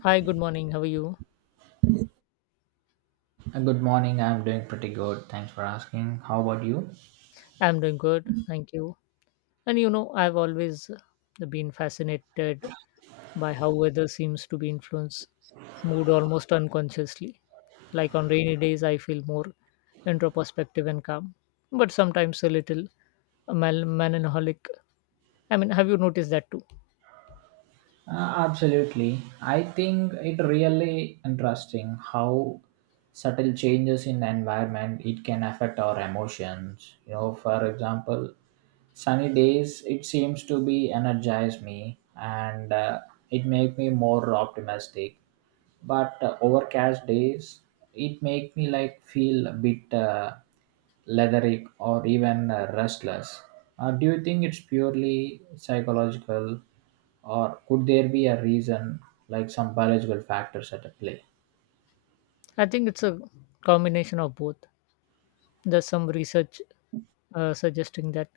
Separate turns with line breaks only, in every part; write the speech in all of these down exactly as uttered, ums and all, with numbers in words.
Hi, good morning. How are you?
Uh, Good morning. I'm doing pretty good. Thanks for asking. How about you?
I'm doing good. Thank you. And you know, I've always uh, been fascinated by how weather seems to be influence mood almost unconsciously. Like on rainy days, I feel more introspective and calm, but sometimes a little mel- melancholic. I mean, have you noticed that too?
Uh, absolutely. I think it really interesting how subtle changes in the environment it can affect our emotions. You know, for example, sunny days it seems to be energize me and uh, it make me more optimistic but uh, overcast days it make me like feel a bit uh, lethargic or even uh, restless. Uh, do you think it's purely psychological or could there be a reason like some biological factors at play?
I think it's a combination of both. There's some research uh, suggesting that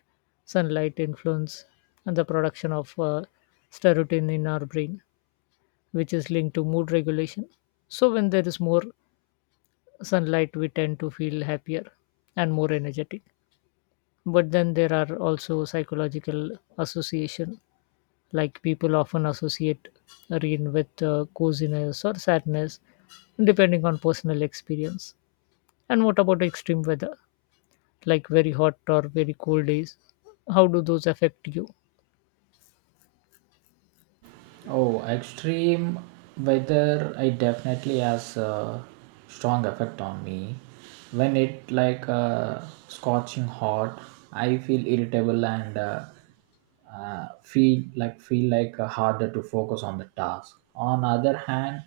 sunlight influence and the production of uh, serotonin in our brain which is linked to mood regulation. So, when there is more sunlight, we tend to feel happier and more energetic. But then there are also psychological association, like people often associate rain with uh, coziness or sadness, depending on personal experience. And what about extreme weather, like very hot or very cold days? How do those affect you?
Oh, extreme weather, it definitely has a strong effect on me. When it like uh, scorching hot, I feel irritable and uh, uh, feel like feel like uh, harder to focus on the task. On other hand,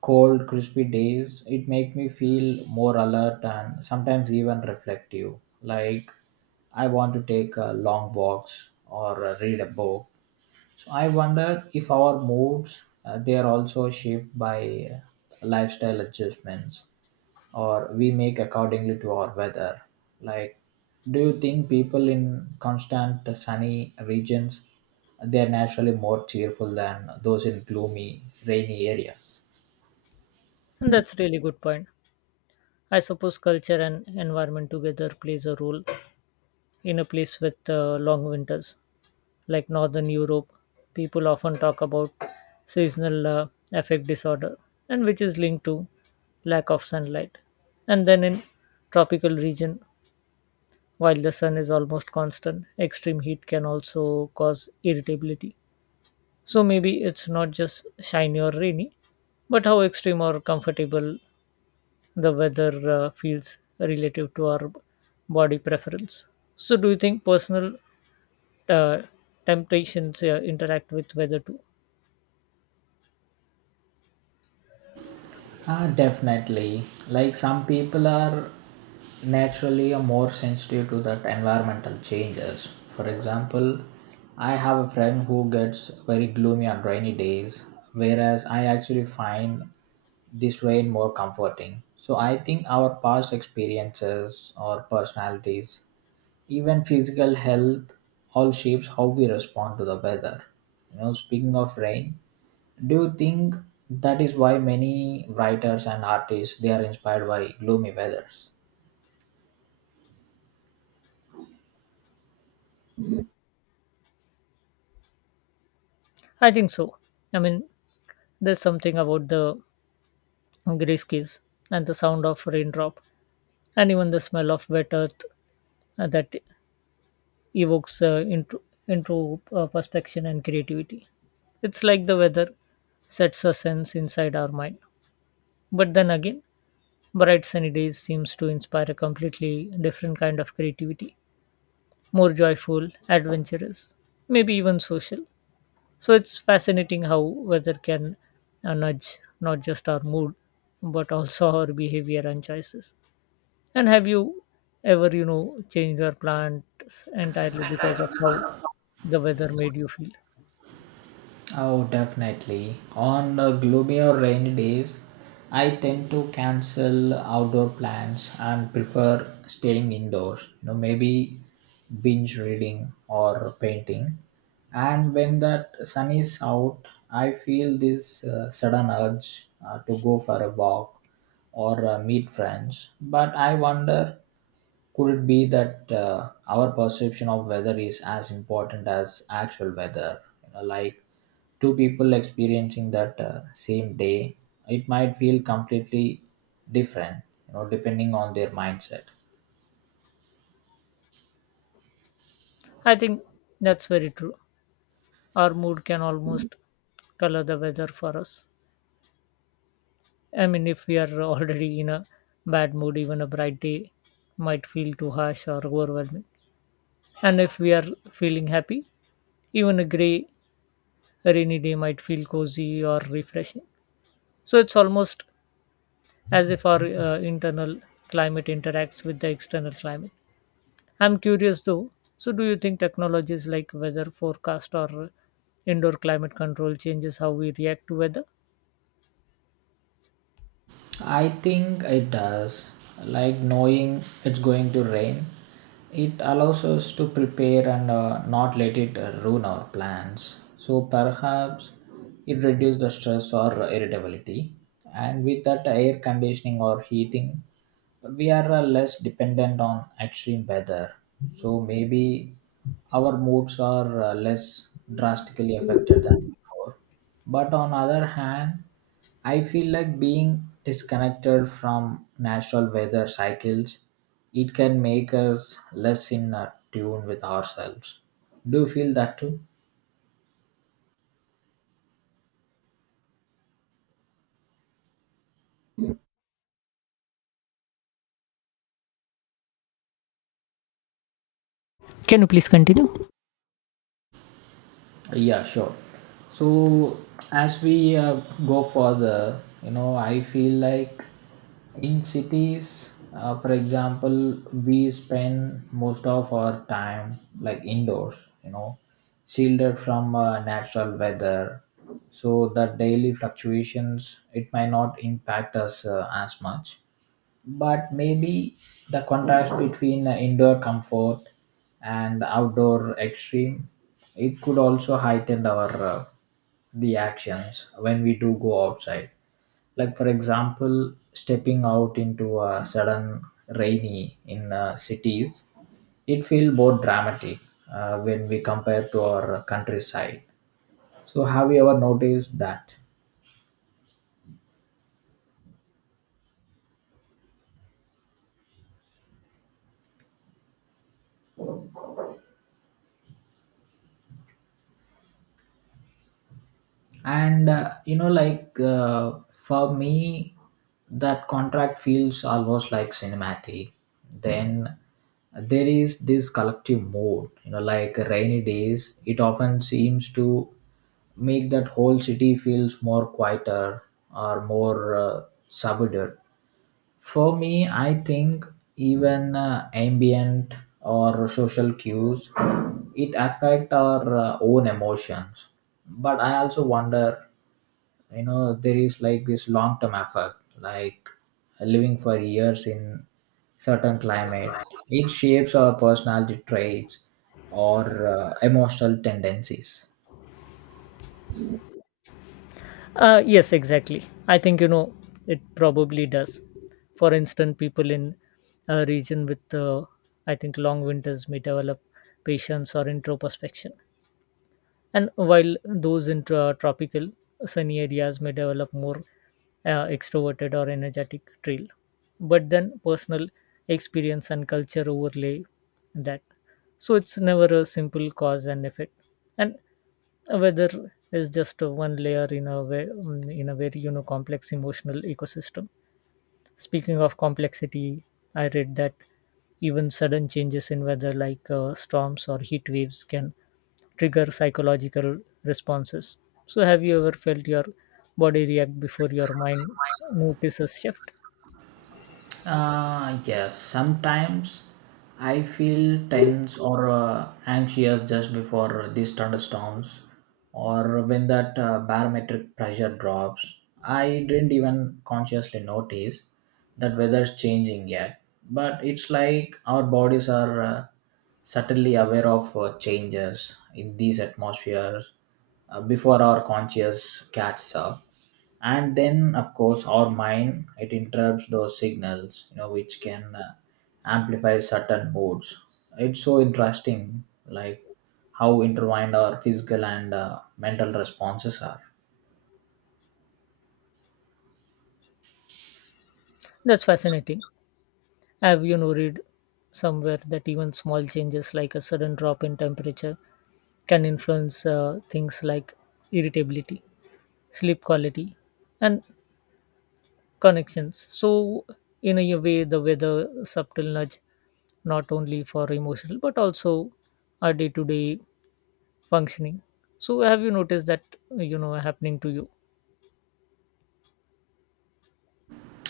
cold, crispy days, it make me feel more alert and sometimes even reflective. Like I want to take uh, long walks or uh, read a book. So I wonder if our moods uh, they are also shaped by uh, lifestyle adjustments or we make accordingly to our weather. Like, do you think people in constant sunny regions they are naturally more cheerful than those in gloomy rainy areas?
And that's really good point. I suppose culture and environment together plays a role in a place with uh, long winters. Like northern Europe, people often talk about seasonal uh, affect disorder, and which is linked to lack of sunlight. And then in tropical region, while the sun is almost constant, extreme heat can also cause irritability. So maybe it's not just shiny or rainy, but how extreme or comfortable the weather uh, feels relative to our body preference. So do you think personal uh, temptations uh, interact with weather too?
Ah, definitely. Like some people are naturally are more sensitive to that environmental changes. For example, I have a friend who gets very gloomy on rainy days, whereas I actually find this rain more comforting. So I think our past experiences or personalities, even physical health, all shapes how we respond to the weather. You know, speaking of rain, do you think that is why many writers and artists they are inspired by gloomy weathers?
I think so. I mean, there's something about the grey keys and the sound of raindrop, and even the smell of wet earth uh, that evokes uh, into into uh, perspection and creativity. It's like the weather sets a sense inside our mind. But then again, bright sunny days seems to inspire a completely different kind of creativity, more joyful, adventurous, maybe even social. So it's fascinating how weather can uh, nudge not just our mood but also our behavior and choices. And have you ever, you know, changed your plans entirely because of how the weather made you feel?
Oh, definitely. On uh, gloomy or rainy days, I tend to cancel outdoor plans and prefer staying indoors. You know, maybe binge reading or painting. And when that sun is out, I feel this uh, sudden urge uh, to go for a walk or uh, meet friends. But I wonder, could it be that uh, our perception of weather is as important as actual weather? You know, like two people experiencing that uh, same day, it might feel completely different, you know, depending on their mindset.
I think that's very true. Our mood can almost color the weather for us. I mean, if we are already in a bad mood, even a bright day might feel too harsh or overwhelming. And if we are feeling happy, even a gray a rainy day might feel cozy or refreshing. So it's almost as if our uh, internal climate interacts with the external climate. I'm curious though. So do you think technologies like weather forecast or indoor climate control changes how we react to weather?
I think it does. Like knowing it's going to rain, it allows us to prepare and uh, not let it uh, ruin our plans. So perhaps it reduces the stress or irritability. And with that air conditioning or heating, we are uh, less dependent on extreme weather, so maybe our moods are uh, less drastically affected than before. But on other hand, I feel like being disconnected from natural weather cycles, it can make us less in uh, tune with ourselves. Do you feel that too?
Can you please continue?
Yeah, sure. So as we uh, go further, you know, I feel like in cities, uh, for example, we spend most of our time like indoors, you know, shielded from uh, natural weather. So the daily fluctuations, it might not impact us uh, as much. But maybe the contrast between uh, indoor comfort and outdoor extreme, it could also heighten our uh, reactions when we do go outside. Like for example, stepping out into a sudden rainy in uh, cities, it feels more dramatic uh, when we compare to our countryside. So have you ever noticed that? And uh, you know like uh, for me, that contract feels almost like cinematic. Then there is this collective mood, you know, like rainy days it often seems to make that whole city feels more quieter or more uh, subdued. For me, I think even uh, ambient or social cues it affect our uh, own emotions. But I also wonder, you know, there is like this long term effect, like living for years in certain climate. It shapes our personality traits or uh, emotional tendencies.
Uh, yes, exactly. I think, you know, it probably does. For instance, people in a region with, uh, I think, long winters may develop patience or introspection, and while those in tro- tropical sunny areas may develop more uh, extroverted or energetic trail, but then personal experience and culture overlay that. So it's never a simple cause and effect. And weather is just one layer in a way, in a very, you know, complex emotional ecosystem. Speaking of complexity, I read that even sudden changes in weather, like uh, storms or heat waves, can trigger psychological responses. So, have you ever felt your body react before your mind notices shift?
Uh, yes, sometimes I feel tense or uh, anxious just before these thunderstorms or when that uh, barometric pressure drops. I didn't even consciously notice that weather's changing yet, but it's like our bodies are uh, subtly aware of uh, changes in these atmospheres uh, before our conscious catches up. And then of course our mind it interrupts those signals, you know, which can uh, amplify certain moods. It's so interesting, like how intertwined our physical and uh, mental responses are.
That's fascinating. Have you know read somewhere that even small changes, like a sudden drop in temperature, can influence uh, things like irritability, sleep quality, and connections. So, in a way, the weather subtle nudge not only for emotional but also our day-to-day functioning. So, have you noticed that, you know, happening to you?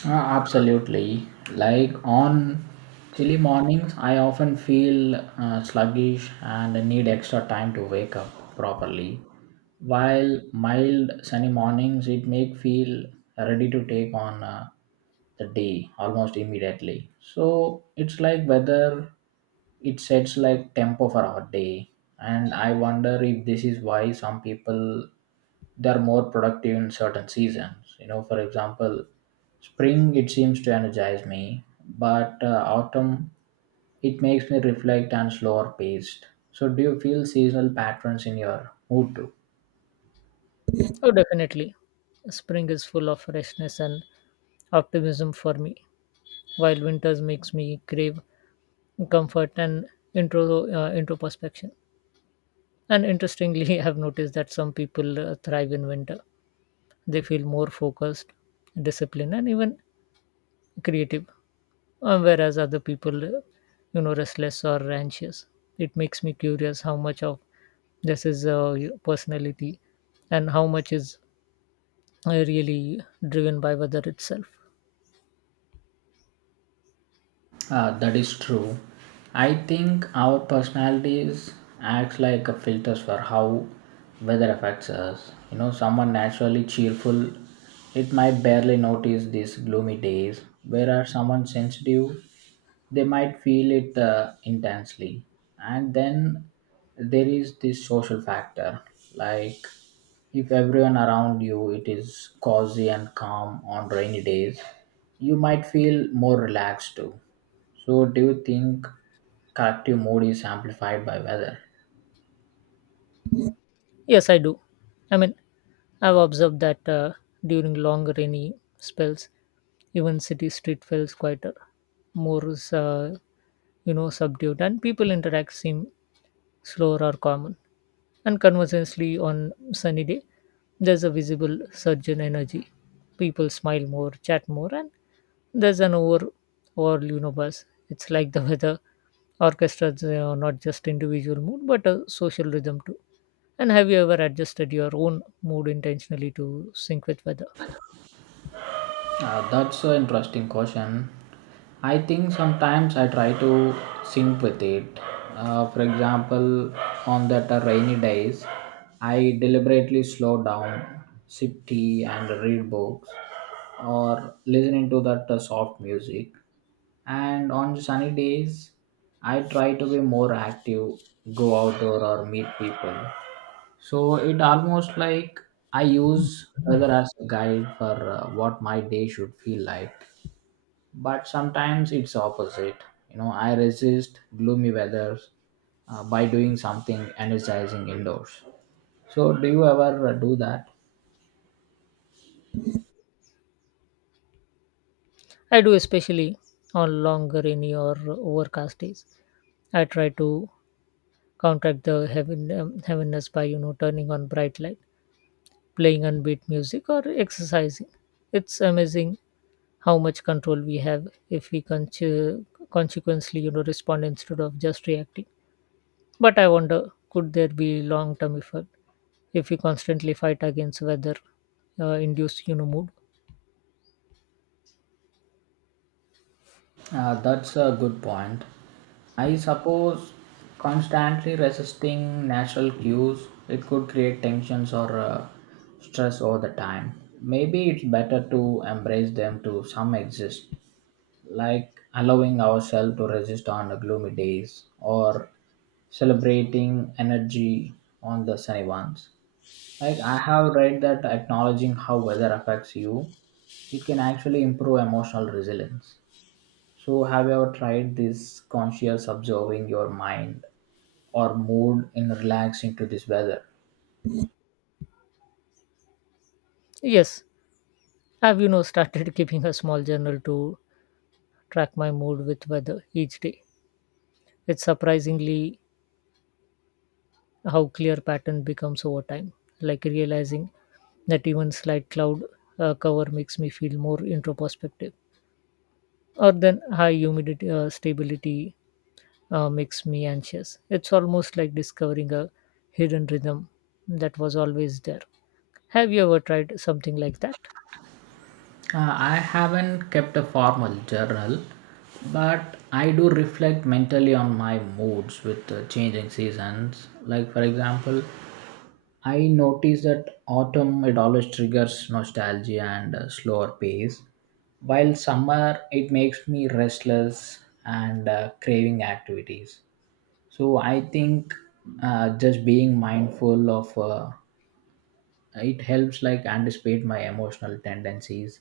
Uh, absolutely. Like on chilly mornings, I often feel uh, sluggish and need extra time to wake up properly. While mild sunny mornings, it make feel ready to take on uh, the day almost immediately. So it's like weather it sets like tempo for our day. And I wonder if this is why some people they're more productive in certain seasons, you know, for example, spring it seems to energize me, but uh, autumn it makes me reflect and slower paced. So do you feel seasonal patterns in your mood too?
Oh, definitely. Spring is full of freshness and optimism for me, while winters makes me crave comfort and intro uh, introspection. And interestingly, I have noticed that some people uh, thrive in winter. They feel more focused, disciplined, and even creative, uh, whereas other people, uh, you know restless or anxious. It makes me curious how much of this is uh, your personality and how much is uh, really driven by weather itself.
Uh, that is true. I think our personalities acts like a filters for how weather affects us. You know, someone naturally cheerful, it might barely notice these gloomy days. Whereas someone sensitive, they might feel it uh, intensely. And then there is this social factor, like if everyone around you it is cozy and calm on rainy days, you might feel more relaxed too. So, do you think collective mood is amplified by weather?
Yes, I do. I mean, I've observed that uh, during long rainy spells even city street feels quieter, more, uh, you know, subdued, and people interact seem slower or common. And conversely, on sunny day, there's a visible surge in energy. People smile more, chat more, and there's an over all, you know, buzz. It's like the weather orchestras uh, not just individual mood but a social rhythm too. And have you ever adjusted your own mood intentionally to sync with weather?
Uh, that's an interesting question. I think sometimes I try to sync with it. Uh, for example, on that uh, rainy days, I deliberately slow down, sip tea, and read books, or listening to that uh, soft music. And on sunny days, I try to be more active, go outdoor or meet people. So it almost like I use weather as a guide for uh, what my day should feel like. But sometimes it's opposite. You know, I resist gloomy weather uh, by doing something energizing indoors. So do you ever uh, do that?
I do, especially on long, rainy, or overcast days. I try to counteract the heaven, um, heaviness by, you know, turning on bright light playing unbeat music or exercising. It's amazing how much control we have if we con- consequently, you know, respond instead of just reacting. But I wonder, could there be long term effect if we constantly fight against weather uh, induced, you know, mood?
Uh, that's a good point. I suppose constantly resisting natural cues it could create tensions or uh, stress over the time. Maybe it's better to embrace them to some exist, like allowing ourselves to resist on the gloomy days or celebrating energy on the sunny ones. Like I have read that acknowledging how weather affects you, it can actually improve emotional resilience. So, have you ever tried this conscious observing your mind or mood in relaxing to this weather?
Yes, I've, you know, started keeping a small journal to track my mood with weather each day. It's surprisingly how clear pattern becomes over time, like realizing that even slight cloud uh, cover makes me feel more introspective or then high humidity uh, stability uh, makes me anxious. It's almost like discovering a hidden rhythm that was always there. Have you ever tried something like that?
Uh, I haven't kept a formal journal, but I do reflect mentally on my moods with the changing seasons. Like, for example, I notice that autumn it always triggers nostalgia and a slower pace, while summer it makes me restless and uh, craving activities. So I think uh, just being mindful of uh, it helps like anticipate my emotional tendencies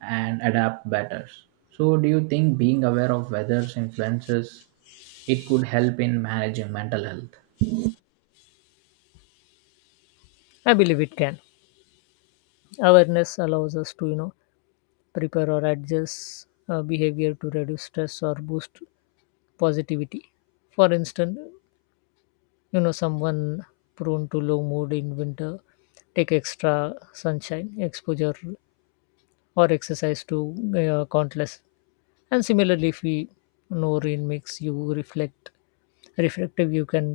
and adapt better. So do you think being aware of weather's influences it could help in managing mental health?
I believe it can. Awareness allows us to, you know, prepare or adjust uh, behavior to reduce stress or boost positivity. For instance, you know, someone prone to low mood in winter take extra sunshine exposure or exercise to uh, countless. And similarly, if we know rain makes you reflect reflective, you can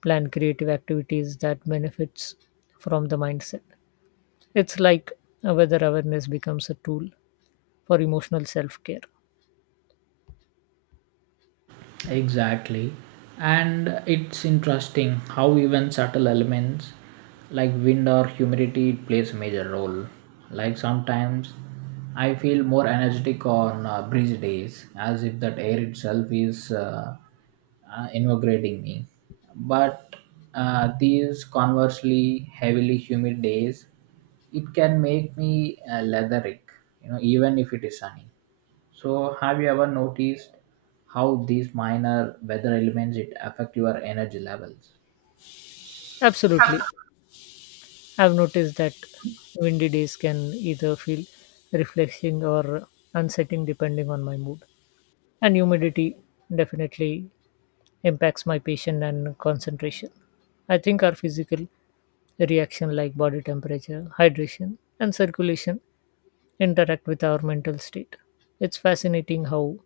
plan creative activities that benefits from the mindset. It's like uh, whether awareness becomes a tool for emotional self-care.
Exactly. And it's interesting how even subtle elements like wind or humidity plays a major role. Like sometimes I feel more energetic on uh, breezy days as if that air itself is uh, uh, invigorating me. But uh, these conversely heavily humid days, it can make me uh, leathery, you know, even if it is sunny. So, have you ever noticed how these minor weather elements it affect your energy levels?
Absolutely. I've noticed that windy days can either feel refreshing or unsettling depending on my mood. And humidity definitely impacts my patience and concentration. I think our physical reaction like body temperature, hydration, and circulation interact with our mental state. It's fascinating how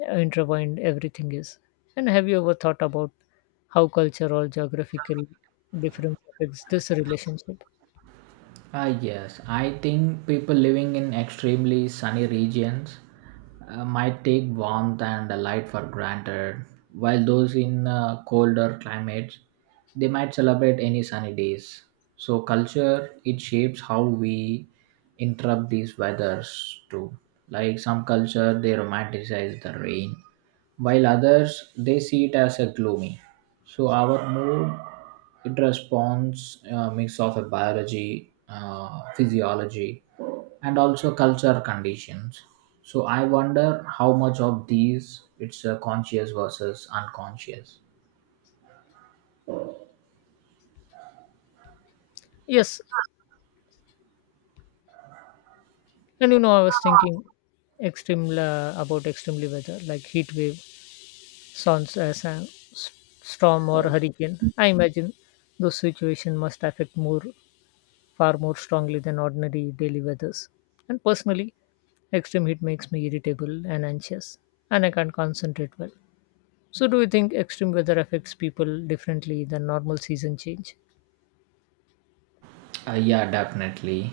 intertwined everything is. And have you ever thought about how culture or geographical difference affects this relationship?
Ah, yes. I think people living in extremely sunny regions uh, might take warmth and the light for granted, while those in uh, colder climates they might celebrate any sunny days. So, culture it shapes how we interrupt these weathers too. Like some culture, they romanticize the rain while others they see it as a gloomy. So our mood it responds a mix of a biology, uh, physiology, and also culture conditions. So I wonder how much of these it's a conscious versus unconscious.
Yes. And you know, I was thinking extreme uh, about extremely weather like heat wave, sounds uh, sa- storm or hurricane. I imagine those situations must affect more far more strongly than ordinary daily weathers. And personally, extreme heat makes me irritable and anxious, and I can't concentrate well. So, do you think extreme weather affects people differently than normal season change?
Uh, yeah, definitely.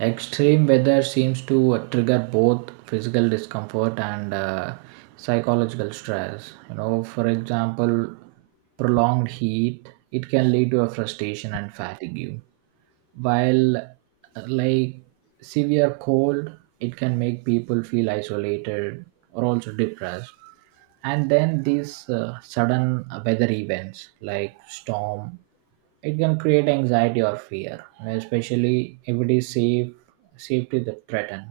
Extreme weather seems to uh, trigger both physical discomfort and uh, psychological stress. You know, for example, prolonged heat it can lead to a frustration and fatigue, while uh, like severe cold it can make people feel isolated or also depressed. And then these uh, sudden weather events like storm it can create anxiety or fear, you know, especially if it is safe safety that threaten.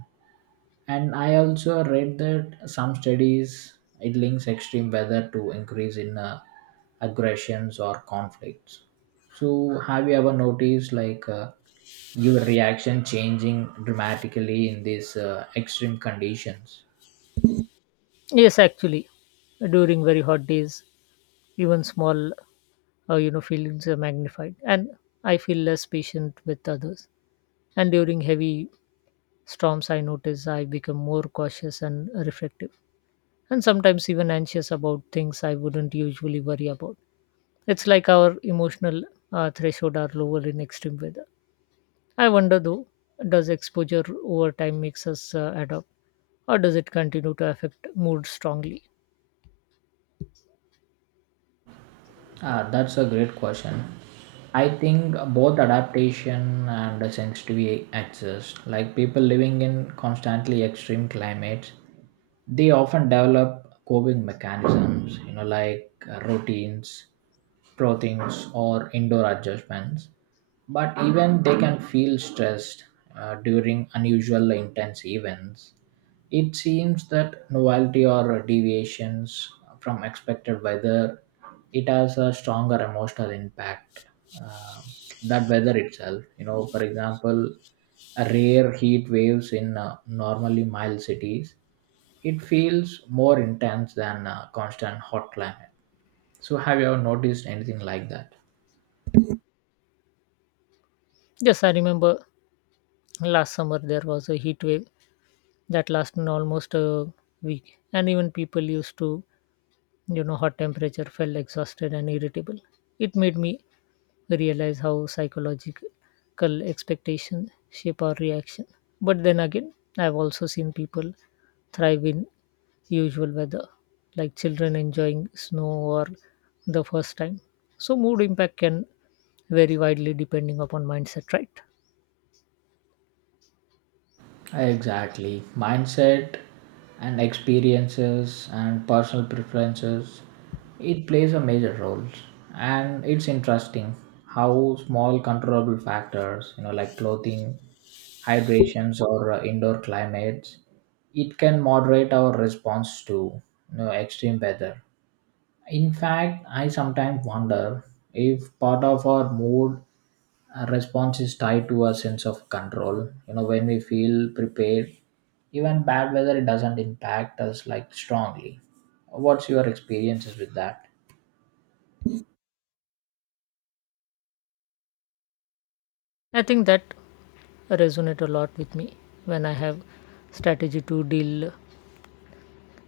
And I also read that some studies it links extreme weather to increase in uh, aggressions or conflicts. So have you ever noticed like uh, your reaction changing dramatically in these uh, extreme conditions?
Yes, actually, during very hot days, even small, uh, you know, feelings are magnified, and I feel less patient with others. And during heavy storms I notice I become more cautious and reflective, and sometimes even anxious about things I wouldn't usually worry about. It's like our emotional uh, threshold are lower in extreme weather. I wonder though, does exposure over time makes us uh, adapt, or does it continue to affect mood strongly?
Ah, that's a great question. I think both adaptation and the sensitivity exist. Like people living in constantly extreme climates, they often develop coping mechanisms, you know, like uh, routines, proteins, or indoor adjustments. But even they can feel stressed uh, during unusual intense events. It seems that novelty or deviations from expected weather it has a stronger emotional impact uh, that weather itself. You know, for example, a rare heat waves in uh, normally mild cities, it feels more intense than a constant hot climate. So, have you ever noticed anything like that?
Yes, I remember last summer there was a heat wave that lasted almost a week, and even people used to, you know, hot temperature felt exhausted and irritable. It made me realize how psychological expectations shape our reaction. But then again, I've also seen people thrive in usual weather, like children enjoying snow or the first time. So mood impact can vary widely depending upon mindset, right?
Exactly. Mindset and experiences and personal preferences, it plays a major role. And it's interesting how small controllable factors, you know, like clothing, hydrations, or uh, indoor climates, it can moderate our response to, you know, extreme weather. In fact, I sometimes wonder if part of our mood, our response is tied to a sense of control. You know, when we feel prepared, even bad weather, it doesn't impact us like strongly. What's your experiences with that?
I think that resonate a lot with me. When I have strategy to deal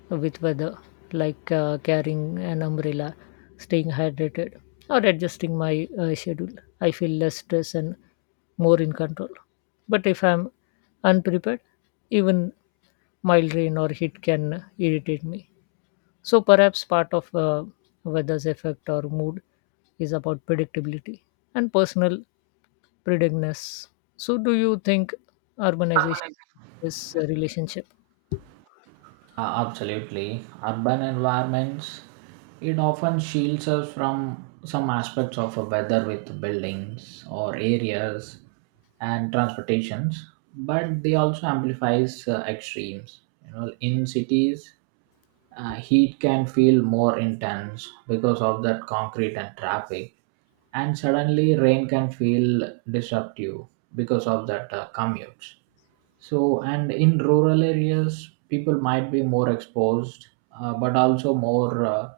with weather, like uh, carrying an umbrella, staying hydrated, or adjusting my uh, schedule, I feel less stress and more in control. But if I'm unprepared, even mild rain or heat can irritate me. So perhaps part of uh, weather's effect or mood is about predictability and personal preparedness. So do you think urbanization is a relationship?
Uh, absolutely. Urban environments, it often shields us from some aspects of a weather with buildings or areas and transportations, but they also amplifies uh, extremes. You know, in cities, uh, heat can feel more intense because of that concrete and traffic, and suddenly rain can feel disruptive because of that uh, commutes. So, and in rural areas, people might be more exposed, uh, but also more uh,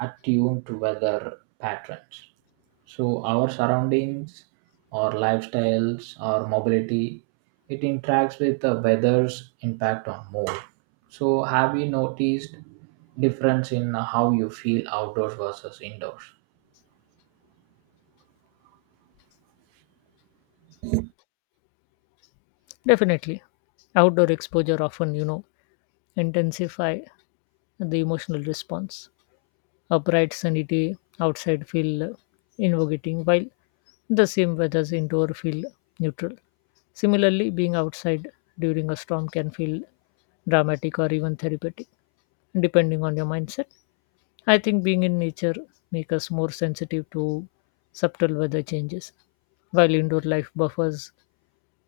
attuned to weather patterns. So our surroundings, our lifestyles, our mobility, it interacts with the weather's impact on mood. So have you noticed difference in how you feel outdoors versus indoors?
Definitely. Outdoor exposure often, you know, intensify the emotional response. A bright sunny day outside feel invigorating, while the same weather's indoor feel neutral. Similarly, being outside during a storm can feel dramatic or even therapeutic, depending on your mindset. I think being in nature makes us more sensitive to subtle weather changes, while indoor life buffers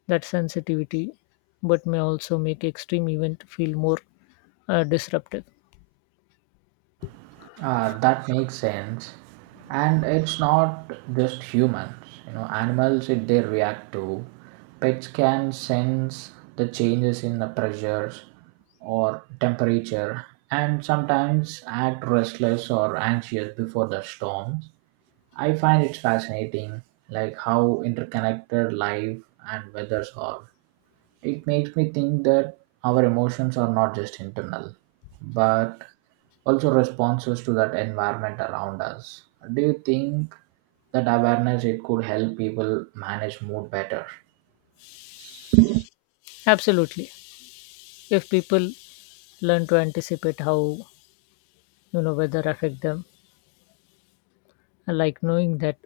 that sensitivity but may also make extreme event feel more uh, disruptive.
Uh, that makes sense. And it's not just humans, you know, animals, if they react to, pets can sense the changes in the pressures or temperature, and sometimes act restless or anxious before the storms. I find it fascinating, like how interconnected life and weathers are. It makes me think that our emotions are not just internal but also responses to that environment around us. Do you think that awareness, it could help people manage mood better?
Absolutely. If people learn to anticipate how, you know, weather affect them, I like knowing that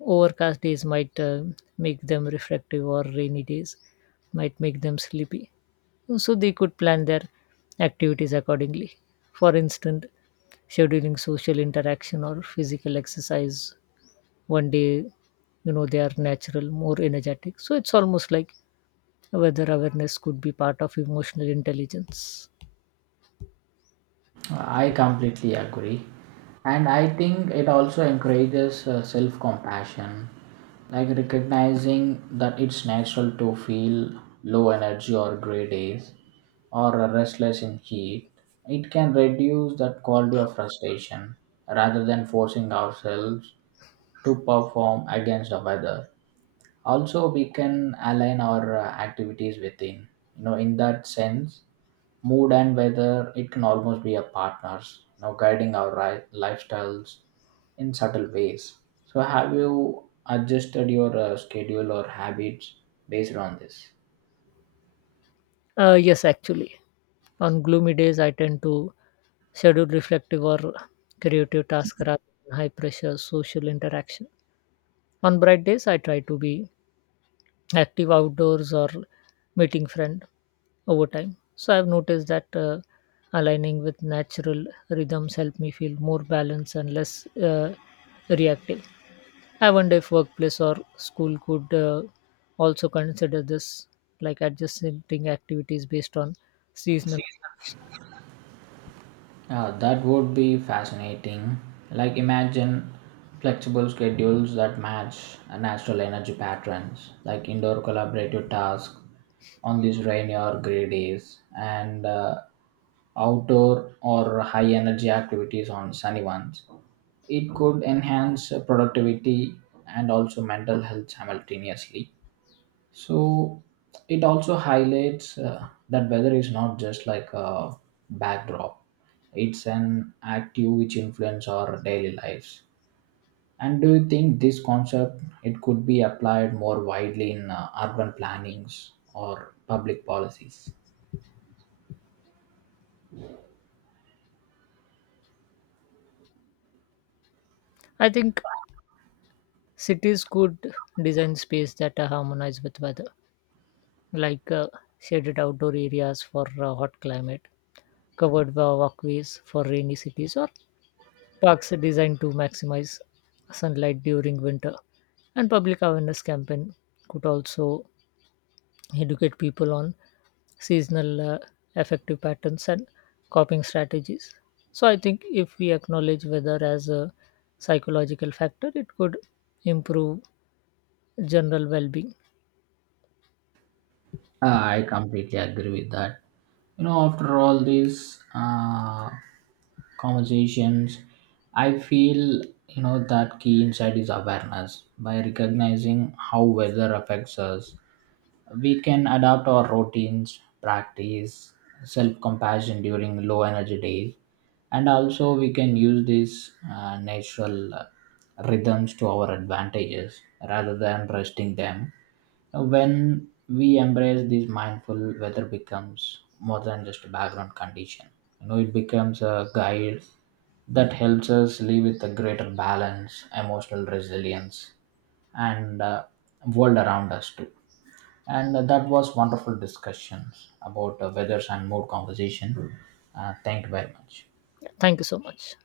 overcast days might uh, make them reflective or rainy days might make them sleepy, so they could plan their activities accordingly. For instance, scheduling social interaction or physical exercise one day, you know, they are natural more energetic. So it's almost like weather awareness could be part of emotional intelligence.
I completely agree. And I think it also encourages uh, self compassion, like recognizing that it's natural to feel low energy or gray days or uh, restless in heat. It can reduce that quality of frustration rather than forcing ourselves to perform against the weather. Also, we can align our uh, activities within, you know, in that sense, mood and weather, it can almost be a partners, you know, guiding our ri- lifestyles in subtle ways. So have you adjusted your uh, schedule or habits based on this?
Uh, yes actually, on gloomy days I tend to scheduled reflective or creative tasks rather than high pressure social interaction. On bright days, I try to be active outdoors or meeting friend over time. So I've noticed that uh, aligning with natural rhythms help me feel more balanced and less uh, reactive. I wonder if workplace or school could uh, also consider this, like adjusting activities based on seasonal.
Uh, that would be fascinating. Like, imagine flexible schedules that match uh, natural energy patterns, like indoor collaborative tasks on these rainy or gray days, and uh, outdoor or high energy activities on sunny ones. It could enhance uh, productivity and also mental health simultaneously. So it also highlights uh, that weather is not just like a backdrop; it's an active which influence our daily lives. And do you think this concept, it could be applied more widely in uh, urban plannings or public policies?
I think cities could design space that are harmonized with weather, like uh, shaded outdoor areas for uh, hot climate, covered wa- walkways for rainy cities, or parks designed to maximize sunlight during winter. And public awareness campaign could also educate people on seasonal uh, effective patterns and coping strategies. So I think if we acknowledge weather as a psychological factor, it could improve general well-being.
Ah, I completely agree with that. You know, after all these uh, conversations, I feel, you know, that key insight is awareness. By recognizing how weather affects us, we can adapt our routines, practice self compassion during low energy days, and also we can use these uh, natural uh, rhythms to our advantages rather than resting them. When we embrace this mindful, weather becomes more than just a background condition. You know, it becomes a guide that helps us live with a greater balance, emotional resilience, and uh, world around us too. And uh, that was wonderful discussion about uh, weathers and mood conversation. Uh, thank you very much.
Thank you so much.